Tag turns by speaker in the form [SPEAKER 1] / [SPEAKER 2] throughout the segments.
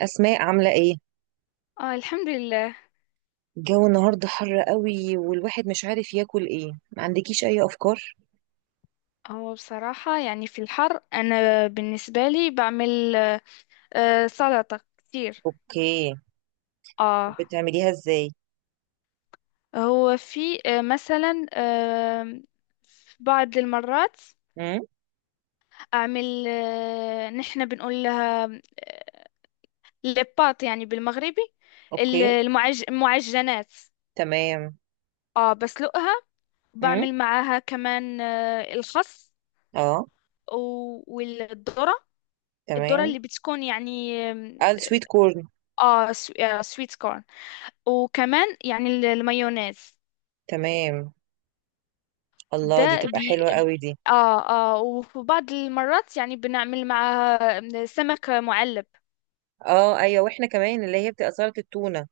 [SPEAKER 1] أسماء عاملة إيه؟
[SPEAKER 2] اه الحمد لله.
[SPEAKER 1] الجو النهاردة حر قوي والواحد مش عارف ياكل إيه، ما عندكيش أي أفكار؟
[SPEAKER 2] هو بصراحة يعني في الحر أنا بالنسبة لي بعمل سلطة كتير.
[SPEAKER 1] أوكي.
[SPEAKER 2] اه.
[SPEAKER 1] بتعمليها إزاي؟
[SPEAKER 2] هو في مثلا في بعض المرات
[SPEAKER 1] امم.
[SPEAKER 2] أعمل نحن بنقول لها آه، لباط، يعني بالمغربي
[SPEAKER 1] أوكي.
[SPEAKER 2] المعجنات.
[SPEAKER 1] تمام.
[SPEAKER 2] اه بسلقها.
[SPEAKER 1] امم.
[SPEAKER 2] بعمل معاها كمان الخس
[SPEAKER 1] أه.
[SPEAKER 2] والذرة. الذرة
[SPEAKER 1] تمام.
[SPEAKER 2] اللي بتكون يعني
[SPEAKER 1] قال سويت كورن.
[SPEAKER 2] اه سويت كورن. وكمان يعني المايونيز
[SPEAKER 1] تمام. الله، دي
[SPEAKER 2] ده.
[SPEAKER 1] تبقى حلوة قوي دي.
[SPEAKER 2] اه اه. وفي بعض المرات يعني بنعمل مع سمك معلب.
[SPEAKER 1] أه، أيوة، وإحنا كمان اللي هي بتبقى سلطة التونة.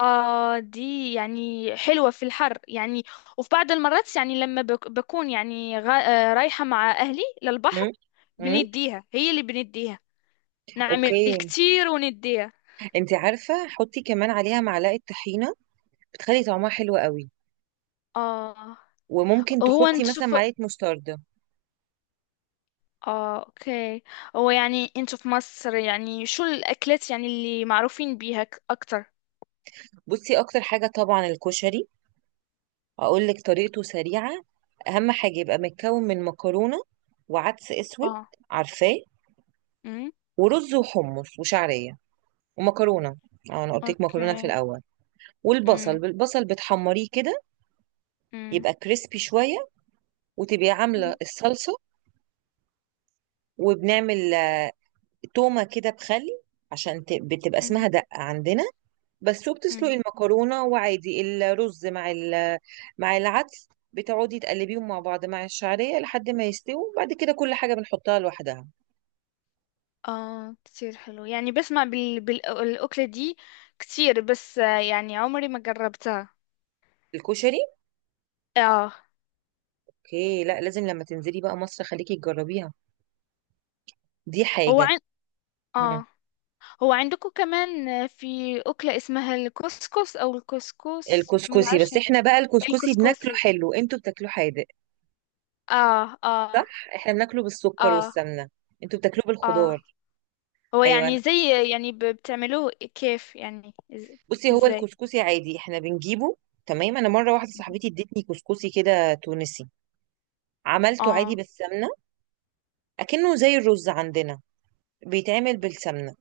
[SPEAKER 2] اه دي يعني حلوة في الحر يعني. وفي بعض المرات يعني لما بكون يعني رايحة مع أهلي للبحر.
[SPEAKER 1] امم. امم.
[SPEAKER 2] هي اللي بنديها. نعمل
[SPEAKER 1] أوكي.
[SPEAKER 2] كتير ونديها.
[SPEAKER 1] أنت عارفة، حطي كمان عليها معلقة طحينة، بتخلي طعمها حلو قوي.
[SPEAKER 2] اه.
[SPEAKER 1] وممكن
[SPEAKER 2] هو
[SPEAKER 1] تحطي
[SPEAKER 2] انت
[SPEAKER 1] مثلا
[SPEAKER 2] شوف.
[SPEAKER 1] معلقة مستردة.
[SPEAKER 2] اه اوكي. هو يعني انتوا في مصر يعني شو الأكلات يعني اللي معروفين بيها أكتر؟
[SPEAKER 1] بصي، أكتر حاجة طبعا الكشري، هقول لك طريقته سريعة. أهم حاجة يبقى متكون من مكرونة، وعدس أسود،
[SPEAKER 2] آه.
[SPEAKER 1] عارفاه،
[SPEAKER 2] امم.
[SPEAKER 1] ورز وحمص وشعرية، ومكرونة. أه، أنا قلت لك مكرونة في
[SPEAKER 2] اوكي.
[SPEAKER 1] الأول. والبصل،
[SPEAKER 2] امم.
[SPEAKER 1] بالبصل بتحمريه كده،
[SPEAKER 2] امم.
[SPEAKER 1] يبقى كريسبي شوية. وتبقي عاملة
[SPEAKER 2] مم.
[SPEAKER 1] الصلصة، وبنعمل تومة كده بخل، عشان بتبقى
[SPEAKER 2] امم.
[SPEAKER 1] اسمها دقة عندنا. بس شو، بتسلقي
[SPEAKER 2] أمم.
[SPEAKER 1] المكرونة وعادي، الرز مع العدس، بتقعدي تقلبيهم مع بعض مع الشعرية لحد ما يستووا، بعد كده كل حاجة بنحطها لوحدها.
[SPEAKER 2] اه كتير حلو، يعني بسمع بالأكلة دي كتير. بس يعني عمري ما جربتها.
[SPEAKER 1] الكشري.
[SPEAKER 2] اه.
[SPEAKER 1] اوكي، لا، لازم لما تنزلي بقى مصر خليكي تجربيها، دي
[SPEAKER 2] هو
[SPEAKER 1] حاجة.
[SPEAKER 2] عن...
[SPEAKER 1] مم.
[SPEAKER 2] اه. هو عندكم كمان في أكلة اسمها الكسكس، أو الكسكس ما
[SPEAKER 1] الكسكسي،
[SPEAKER 2] بعرفش؟
[SPEAKER 1] بس احنا بقى الكسكسي بناكله
[SPEAKER 2] الكسكسي.
[SPEAKER 1] حلو، انتوا بتاكلوه حادق
[SPEAKER 2] اه اه
[SPEAKER 1] صح؟ احنا بناكله بالسكر
[SPEAKER 2] اه
[SPEAKER 1] والسمنة، انتوا بتاكلوه
[SPEAKER 2] اه.
[SPEAKER 1] بالخضار.
[SPEAKER 2] هو
[SPEAKER 1] ايوه أنا.
[SPEAKER 2] يعني زي، يعني بتعملوه كيف يعني
[SPEAKER 1] بصي، هو
[SPEAKER 2] ازاي؟
[SPEAKER 1] الكسكسي عادي احنا بنجيبه تمام. انا مرة واحدة صاحبتي ادتني كسكسي كده تونسي، عملته عادي
[SPEAKER 2] اه
[SPEAKER 1] بالسمنة، اكنه زي الرز عندنا، بيتعمل بالسمنه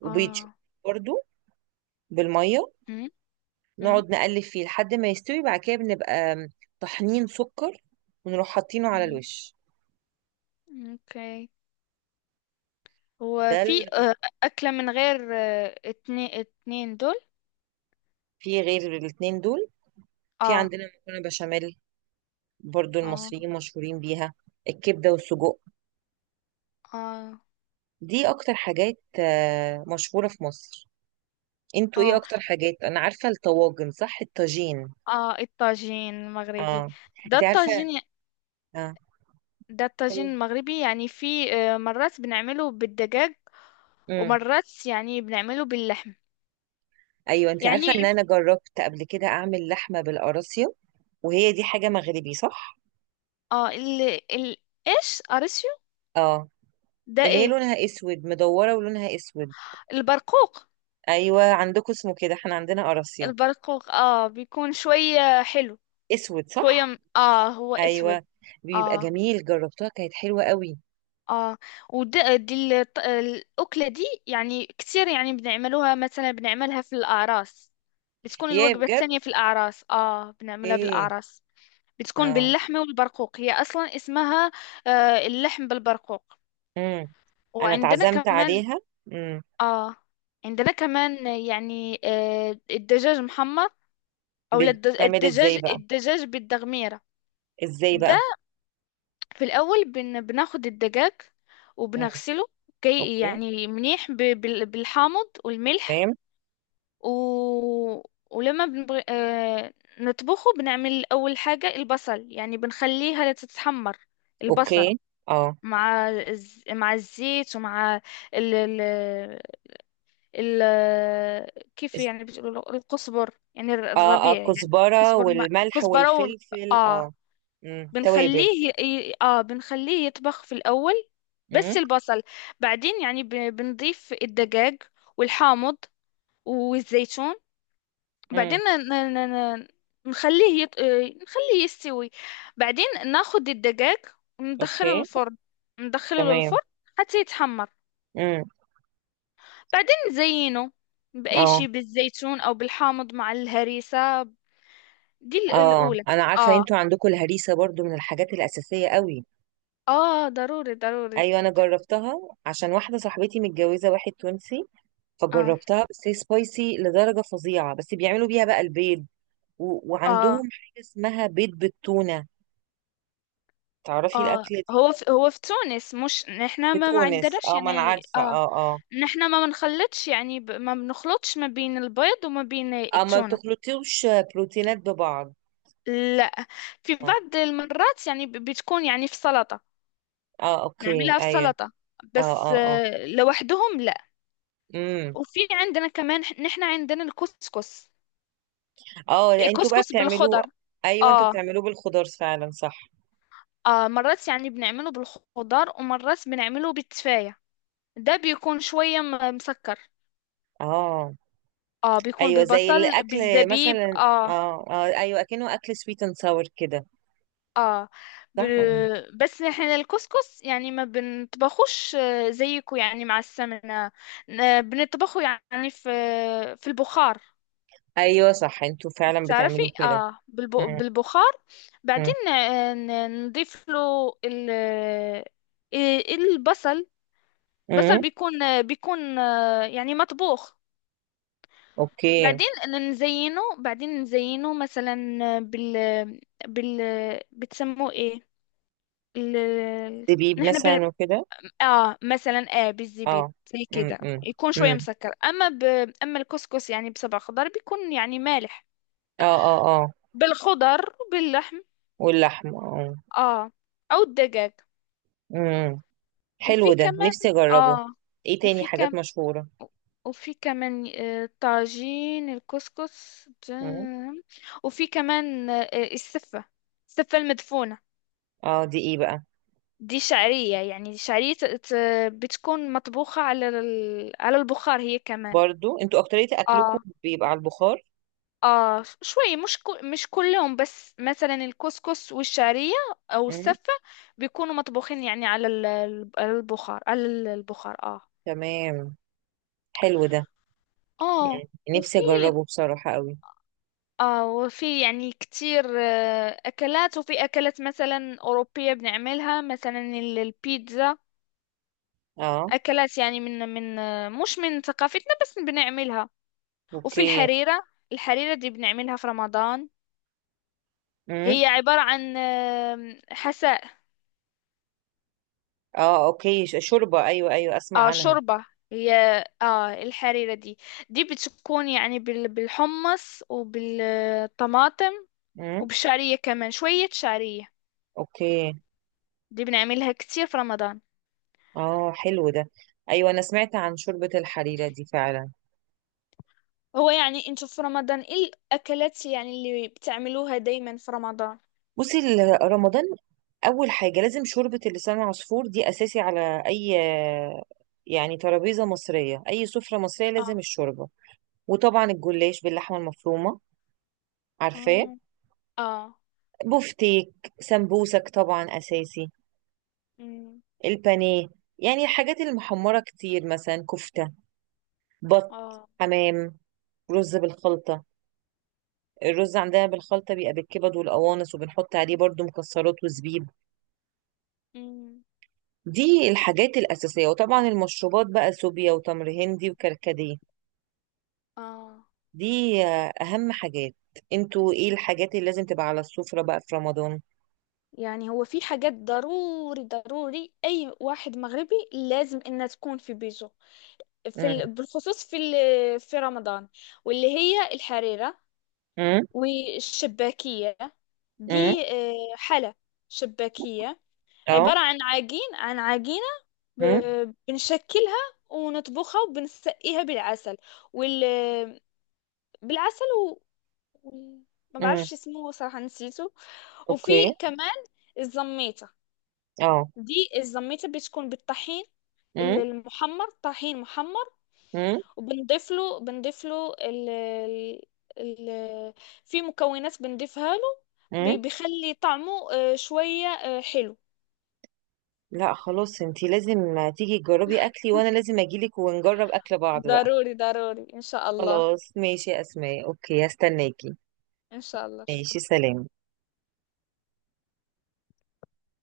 [SPEAKER 1] وبيتشوي
[SPEAKER 2] اه.
[SPEAKER 1] برضو بالميه، نقعد نقلب فيه لحد ما يستوي، بعد كده بنبقى طحنين سكر ونروح حاطينه على
[SPEAKER 2] امم.
[SPEAKER 1] الوش.
[SPEAKER 2] اوكي. هو
[SPEAKER 1] ده
[SPEAKER 2] في
[SPEAKER 1] اللي بس-.
[SPEAKER 2] أكلة من غير اتنين دول؟
[SPEAKER 1] في غير الاتنين دول في
[SPEAKER 2] اه
[SPEAKER 1] عندنا مكرونه بشاميل، برضو
[SPEAKER 2] اه
[SPEAKER 1] المصريين مشهورين بيها، الكبده والسجق.
[SPEAKER 2] اه.
[SPEAKER 1] دي اكتر حاجات مشهوره في مصر. انتوا ايه
[SPEAKER 2] اه
[SPEAKER 1] اكتر حاجات؟ انا عارفه الطواجن، صح؟ الطاجين.
[SPEAKER 2] اه الطاجين المغربي.
[SPEAKER 1] اه.
[SPEAKER 2] ده
[SPEAKER 1] انت عارفه.
[SPEAKER 2] الطاجين.
[SPEAKER 1] اه.
[SPEAKER 2] ده الطاجين المغربي، يعني في مرات بنعمله بالدجاج،
[SPEAKER 1] امم.
[SPEAKER 2] ومرات يعني بنعمله باللحم.
[SPEAKER 1] ايوه، انت عارفه ان
[SPEAKER 2] يعني ف-
[SPEAKER 1] انا جربت قبل كده اعمل لحمه بالقراصيا، وهي دي حاجه مغربي صح؟
[SPEAKER 2] اه. ال ال ايش اريسيو؟
[SPEAKER 1] اه.
[SPEAKER 2] ده
[SPEAKER 1] اللي هي
[SPEAKER 2] ايه؟
[SPEAKER 1] لونها اسود، مدوره ولونها اسود.
[SPEAKER 2] البرقوق.
[SPEAKER 1] ايوه، عندكم اسمه كده، احنا عندنا قراصيا.
[SPEAKER 2] البرقوق اه بيكون شوية حلو.
[SPEAKER 1] اسود
[SPEAKER 2] شوية
[SPEAKER 1] صح.
[SPEAKER 2] اه هو اسود.
[SPEAKER 1] ايوه، بيبقى
[SPEAKER 2] اه
[SPEAKER 1] جميل، جربتها كانت حلوه قوي.
[SPEAKER 2] اه. ودي الأكلة دي يعني كتير، يعني بنعملوها مثلا بنعملها في الأعراس. بتكون
[SPEAKER 1] يا
[SPEAKER 2] الوجبة
[SPEAKER 1] بجد؟
[SPEAKER 2] الثانية في الأعراس، اه بنعملها
[SPEAKER 1] ايه.
[SPEAKER 2] بالأعراس. بتكون
[SPEAKER 1] اه.
[SPEAKER 2] باللحمة والبرقوق، هي أصلا اسمها اللحم بالبرقوق.
[SPEAKER 1] امم. انا
[SPEAKER 2] وعندنا
[SPEAKER 1] اتعزمت
[SPEAKER 2] كمان.
[SPEAKER 1] عليها. امم.
[SPEAKER 2] اه. عندنا كمان يعني الدجاج محمر، أو لا
[SPEAKER 1] بتتعمل ازاي بقى؟
[SPEAKER 2] الدجاج بالدغميرة.
[SPEAKER 1] ازاي بقى؟
[SPEAKER 2] في الأول بناخد الدجاج
[SPEAKER 1] امم.
[SPEAKER 2] وبنغسله، كي
[SPEAKER 1] اوكي.
[SPEAKER 2] يعني منيح بالحامض والملح.
[SPEAKER 1] تمام.
[SPEAKER 2] و... ولما بنبغ... آه... نطبخه. بنعمل أول حاجة البصل، يعني بنخليها تتحمر، البصل،
[SPEAKER 1] اوكي. اه.
[SPEAKER 2] مع مع الزيت، ومع ال... ال... ال... كيف يعني بتقولوا له؟ القصبر، يعني
[SPEAKER 1] اه. اه،
[SPEAKER 2] الربيع يعني.
[SPEAKER 1] الكزبرة
[SPEAKER 2] قصبر
[SPEAKER 1] والملح
[SPEAKER 2] كزبرة
[SPEAKER 1] والفلفل،
[SPEAKER 2] اه.
[SPEAKER 1] اه. امم، توابل.
[SPEAKER 2] بنخليه اه بنخليه يطبخ في الأول، بس
[SPEAKER 1] امم.
[SPEAKER 2] البصل. بعدين، يعني بنضيف الدجاج والحامض والزيتون. بعدين
[SPEAKER 1] امم.
[SPEAKER 2] نخليه يط... آه، نخليه يستوي. بعدين ناخد الدجاج وندخله
[SPEAKER 1] اوكي.
[SPEAKER 2] الفرن. ندخله
[SPEAKER 1] تمام.
[SPEAKER 2] للفرن حتى يتحمر.
[SPEAKER 1] امم.
[SPEAKER 2] بعدين نزينه بأي
[SPEAKER 1] اه.
[SPEAKER 2] شيء، بالزيتون أو بالحامض مع الهريسة. دي
[SPEAKER 1] اه،
[SPEAKER 2] الأولى.
[SPEAKER 1] انا عارفة
[SPEAKER 2] اه
[SPEAKER 1] انتوا عندكم الهريسة برضو من الحاجات الأساسية قوي.
[SPEAKER 2] اه. ضروري ضروري.
[SPEAKER 1] ايوه، انا جربتها، عشان واحدة صاحبتي متجوزة واحد تونسي،
[SPEAKER 2] اه
[SPEAKER 1] فجربتها، بس هي سبايسي لدرجة فظيعة، بس بيعملوا بيها بقى البيض.
[SPEAKER 2] اه
[SPEAKER 1] وعندهم حاجة اسمها بيض بالتونة، تعرفي
[SPEAKER 2] اه.
[SPEAKER 1] الأكلة دي؟
[SPEAKER 2] هو في تونس مش نحنا. ما
[SPEAKER 1] بتونس،
[SPEAKER 2] عندناش
[SPEAKER 1] اه، ما انا
[SPEAKER 2] يعني
[SPEAKER 1] عارفة،
[SPEAKER 2] اه.
[SPEAKER 1] اه، اه.
[SPEAKER 2] نحنا ما بنخلطش، يعني ما بنخلطش ما بين البيض وما بين
[SPEAKER 1] اه، ما
[SPEAKER 2] التونة.
[SPEAKER 1] بتخلطيوش بروتينات ببعض.
[SPEAKER 2] لا. في
[SPEAKER 1] آه.
[SPEAKER 2] بعض المرات يعني بتكون يعني في سلطة،
[SPEAKER 1] اه، اوكي،
[SPEAKER 2] نعملها في
[SPEAKER 1] ايوه.
[SPEAKER 2] سلطة.
[SPEAKER 1] اه
[SPEAKER 2] بس
[SPEAKER 1] اه اه.
[SPEAKER 2] لوحدهم لا.
[SPEAKER 1] امم.
[SPEAKER 2] وفي عندنا كمان نحنا عندنا الكسكس.
[SPEAKER 1] اه، انتوا بقى
[SPEAKER 2] الكسكس بالخضر.
[SPEAKER 1] بتعملوه. ايوه، انتوا
[SPEAKER 2] اه
[SPEAKER 1] بتعملوه بالخضار فعلا صح؟
[SPEAKER 2] اه. مرات يعني بنعمله بالخضار، ومرات بنعمله بالتفاية. ده بيكون شوية مسكر.
[SPEAKER 1] اه،
[SPEAKER 2] اه بيكون
[SPEAKER 1] ايوه، زي
[SPEAKER 2] بالبصل
[SPEAKER 1] الاكل
[SPEAKER 2] بالزبيب
[SPEAKER 1] مثلا،
[SPEAKER 2] اه.
[SPEAKER 1] اه اه ايوه، اكنه اكل سويت اند ساور كده.
[SPEAKER 2] اه ب...
[SPEAKER 1] صح. مم.
[SPEAKER 2] بس نحن الكسكس يعني ما بنطبخوش زيكو، يعني مع السمنة. بنطبخه يعني في البخار.
[SPEAKER 1] ايوه صح، انتوا فعلا
[SPEAKER 2] تعرفي،
[SPEAKER 1] بتعملوه كده.
[SPEAKER 2] اه
[SPEAKER 1] امم.
[SPEAKER 2] بالبخار.
[SPEAKER 1] امم.
[SPEAKER 2] بعدين نضيف له ال... آه، البصل. بصل
[SPEAKER 1] امم.
[SPEAKER 2] بيكون، يعني مطبوخ.
[SPEAKER 1] اوكي.
[SPEAKER 2] بعدين نزينه مثلا، بال بال بتسموه ايه؟ ال... ال-
[SPEAKER 1] زبيب
[SPEAKER 2] نحن ب...
[SPEAKER 1] مثلا، وكده.
[SPEAKER 2] اه مثلا اه بالزبيب.
[SPEAKER 1] اه.
[SPEAKER 2] زي
[SPEAKER 1] امم
[SPEAKER 2] كده
[SPEAKER 1] امم
[SPEAKER 2] يكون شوية
[SPEAKER 1] امم.
[SPEAKER 2] مسكر. اما اما الكسكس يعني بسبع خضار بيكون يعني مالح،
[SPEAKER 1] اه اه اه.
[SPEAKER 2] بالخضر وباللحم
[SPEAKER 1] واللحم، اه.
[SPEAKER 2] اه، او الدجاج.
[SPEAKER 1] امم.
[SPEAKER 2] وفي
[SPEAKER 1] حلو ده،
[SPEAKER 2] كمان.
[SPEAKER 1] نفسي اجربه.
[SPEAKER 2] اه.
[SPEAKER 1] ايه تاني
[SPEAKER 2] وفي
[SPEAKER 1] حاجات
[SPEAKER 2] كم
[SPEAKER 1] مشهورة؟
[SPEAKER 2] وفي كمان طاجين الكسكس
[SPEAKER 1] امم.
[SPEAKER 2] وفي كمان السفة. السفة المدفونة.
[SPEAKER 1] اه، دي ايه بقى؟
[SPEAKER 2] دي شعرية، يعني شعرية بتكون مطبوخة على البخار هي كمان.
[SPEAKER 1] برضو انتوا اكترية اكلكم
[SPEAKER 2] اه.
[SPEAKER 1] بيبقى على البخار.
[SPEAKER 2] اه شوي، مش مش كلهم، بس مثلا الكسكس والشعرية او
[SPEAKER 1] مم.
[SPEAKER 2] السفة، بيكونوا مطبوخين، يعني على البخار اه.
[SPEAKER 1] تمام. حلو ده.
[SPEAKER 2] اه.
[SPEAKER 1] يعني نفسي
[SPEAKER 2] وفي.
[SPEAKER 1] اجربه بصراحة قوي.
[SPEAKER 2] يعني كتير اكلات. وفي اكلات مثلا اوروبية بنعملها، مثلا البيتزا.
[SPEAKER 1] اه.
[SPEAKER 2] اكلات يعني من من آه، مش من ثقافتنا، بس بنعملها. وفي
[SPEAKER 1] اوكي.
[SPEAKER 2] الحريرة. الحريرة دي بنعملها في رمضان.
[SPEAKER 1] مم.
[SPEAKER 2] هي عبارة عن حساء.
[SPEAKER 1] اه، اوكي، شوربة، ايوه، ايوه، اسمع
[SPEAKER 2] اه
[SPEAKER 1] عنها.
[SPEAKER 2] شوربة. هي. اه الحريرة دي، دي بتكون يعني بالحمص وبالطماطم
[SPEAKER 1] مم.
[SPEAKER 2] وبالشعرية، كمان شوية شعرية.
[SPEAKER 1] اوكي.
[SPEAKER 2] دي بنعملها كتير في رمضان.
[SPEAKER 1] اه، حلو ده. ايوه، انا سمعت عن شوربة الحريرة دي فعلا.
[SPEAKER 2] هو يعني انتوا في رمضان ايه الأكلات يعني اللي بتعملوها دايما في رمضان؟
[SPEAKER 1] بصي، رمضان اول حاجة لازم شوربة اللسان العصفور، دي اساسي على اي يعني ترابيزة مصرية، اي سفرة مصرية لازم
[SPEAKER 2] اه
[SPEAKER 1] الشوربة. وطبعا الجلاش باللحمة المفرومة، عارفاه.
[SPEAKER 2] اه اه.
[SPEAKER 1] بفتيك، سمبوسك طبعا أساسي،
[SPEAKER 2] أمم.
[SPEAKER 1] البانيه، يعني الحاجات المحمرة كتير، مثلا كفتة، بط،
[SPEAKER 2] اه
[SPEAKER 1] حمام، رز بالخلطة. الرز عندنا بالخلطة بيبقى بالكبد والقوانص، وبنحط عليه برضو مكسرات وزبيب.
[SPEAKER 2] أمم.
[SPEAKER 1] دي الحاجات الأساسية. وطبعا المشروبات بقى، سوبيا وتمر هندي وكركديه.
[SPEAKER 2] اه
[SPEAKER 1] دي أهم حاجات. انتوا ايه الحاجات اللي لازم تبقى على السفرة بقى في رمضان؟
[SPEAKER 2] يعني هو في حاجات ضروري ضروري أي واحد مغربي لازم إنها تكون في بيته، في
[SPEAKER 1] امم.
[SPEAKER 2] بالخصوص في في رمضان، واللي هي الحريرة
[SPEAKER 1] امم.
[SPEAKER 2] والشباكية.
[SPEAKER 1] امم.
[SPEAKER 2] دي حلة شباكية.
[SPEAKER 1] اه.
[SPEAKER 2] عبارة عن عجينة ب...
[SPEAKER 1] امم.
[SPEAKER 2] بنشكلها ونطبخها وبنسقيها بالعسل، وال... بالعسل وال- ما
[SPEAKER 1] امم.
[SPEAKER 2] بعرفش اسمه صراحة، نسيته. وفي
[SPEAKER 1] اوكي.
[SPEAKER 2] كمان الزميتة.
[SPEAKER 1] اه.
[SPEAKER 2] دي الزميتة بتكون بالطحين
[SPEAKER 1] امم.
[SPEAKER 2] المحمر، طحين محمر. وبنضيف له بنضيف له ال ال ال- في مكونات بنضيفها له،
[SPEAKER 1] امم.
[SPEAKER 2] بيخلي طعمه شوية حلو.
[SPEAKER 1] لا، خلاص، انتي لازم تيجي تجربي اكلي، وانا لازم اجيلك ونجرب اكل بعض بقى.
[SPEAKER 2] ضروري ضروري إن شاء الله.
[SPEAKER 1] خلاص ماشي يا اسماء، اوكي، هستناكي.
[SPEAKER 2] إن شاء الله
[SPEAKER 1] ماشي،
[SPEAKER 2] شكرا.
[SPEAKER 1] سلام.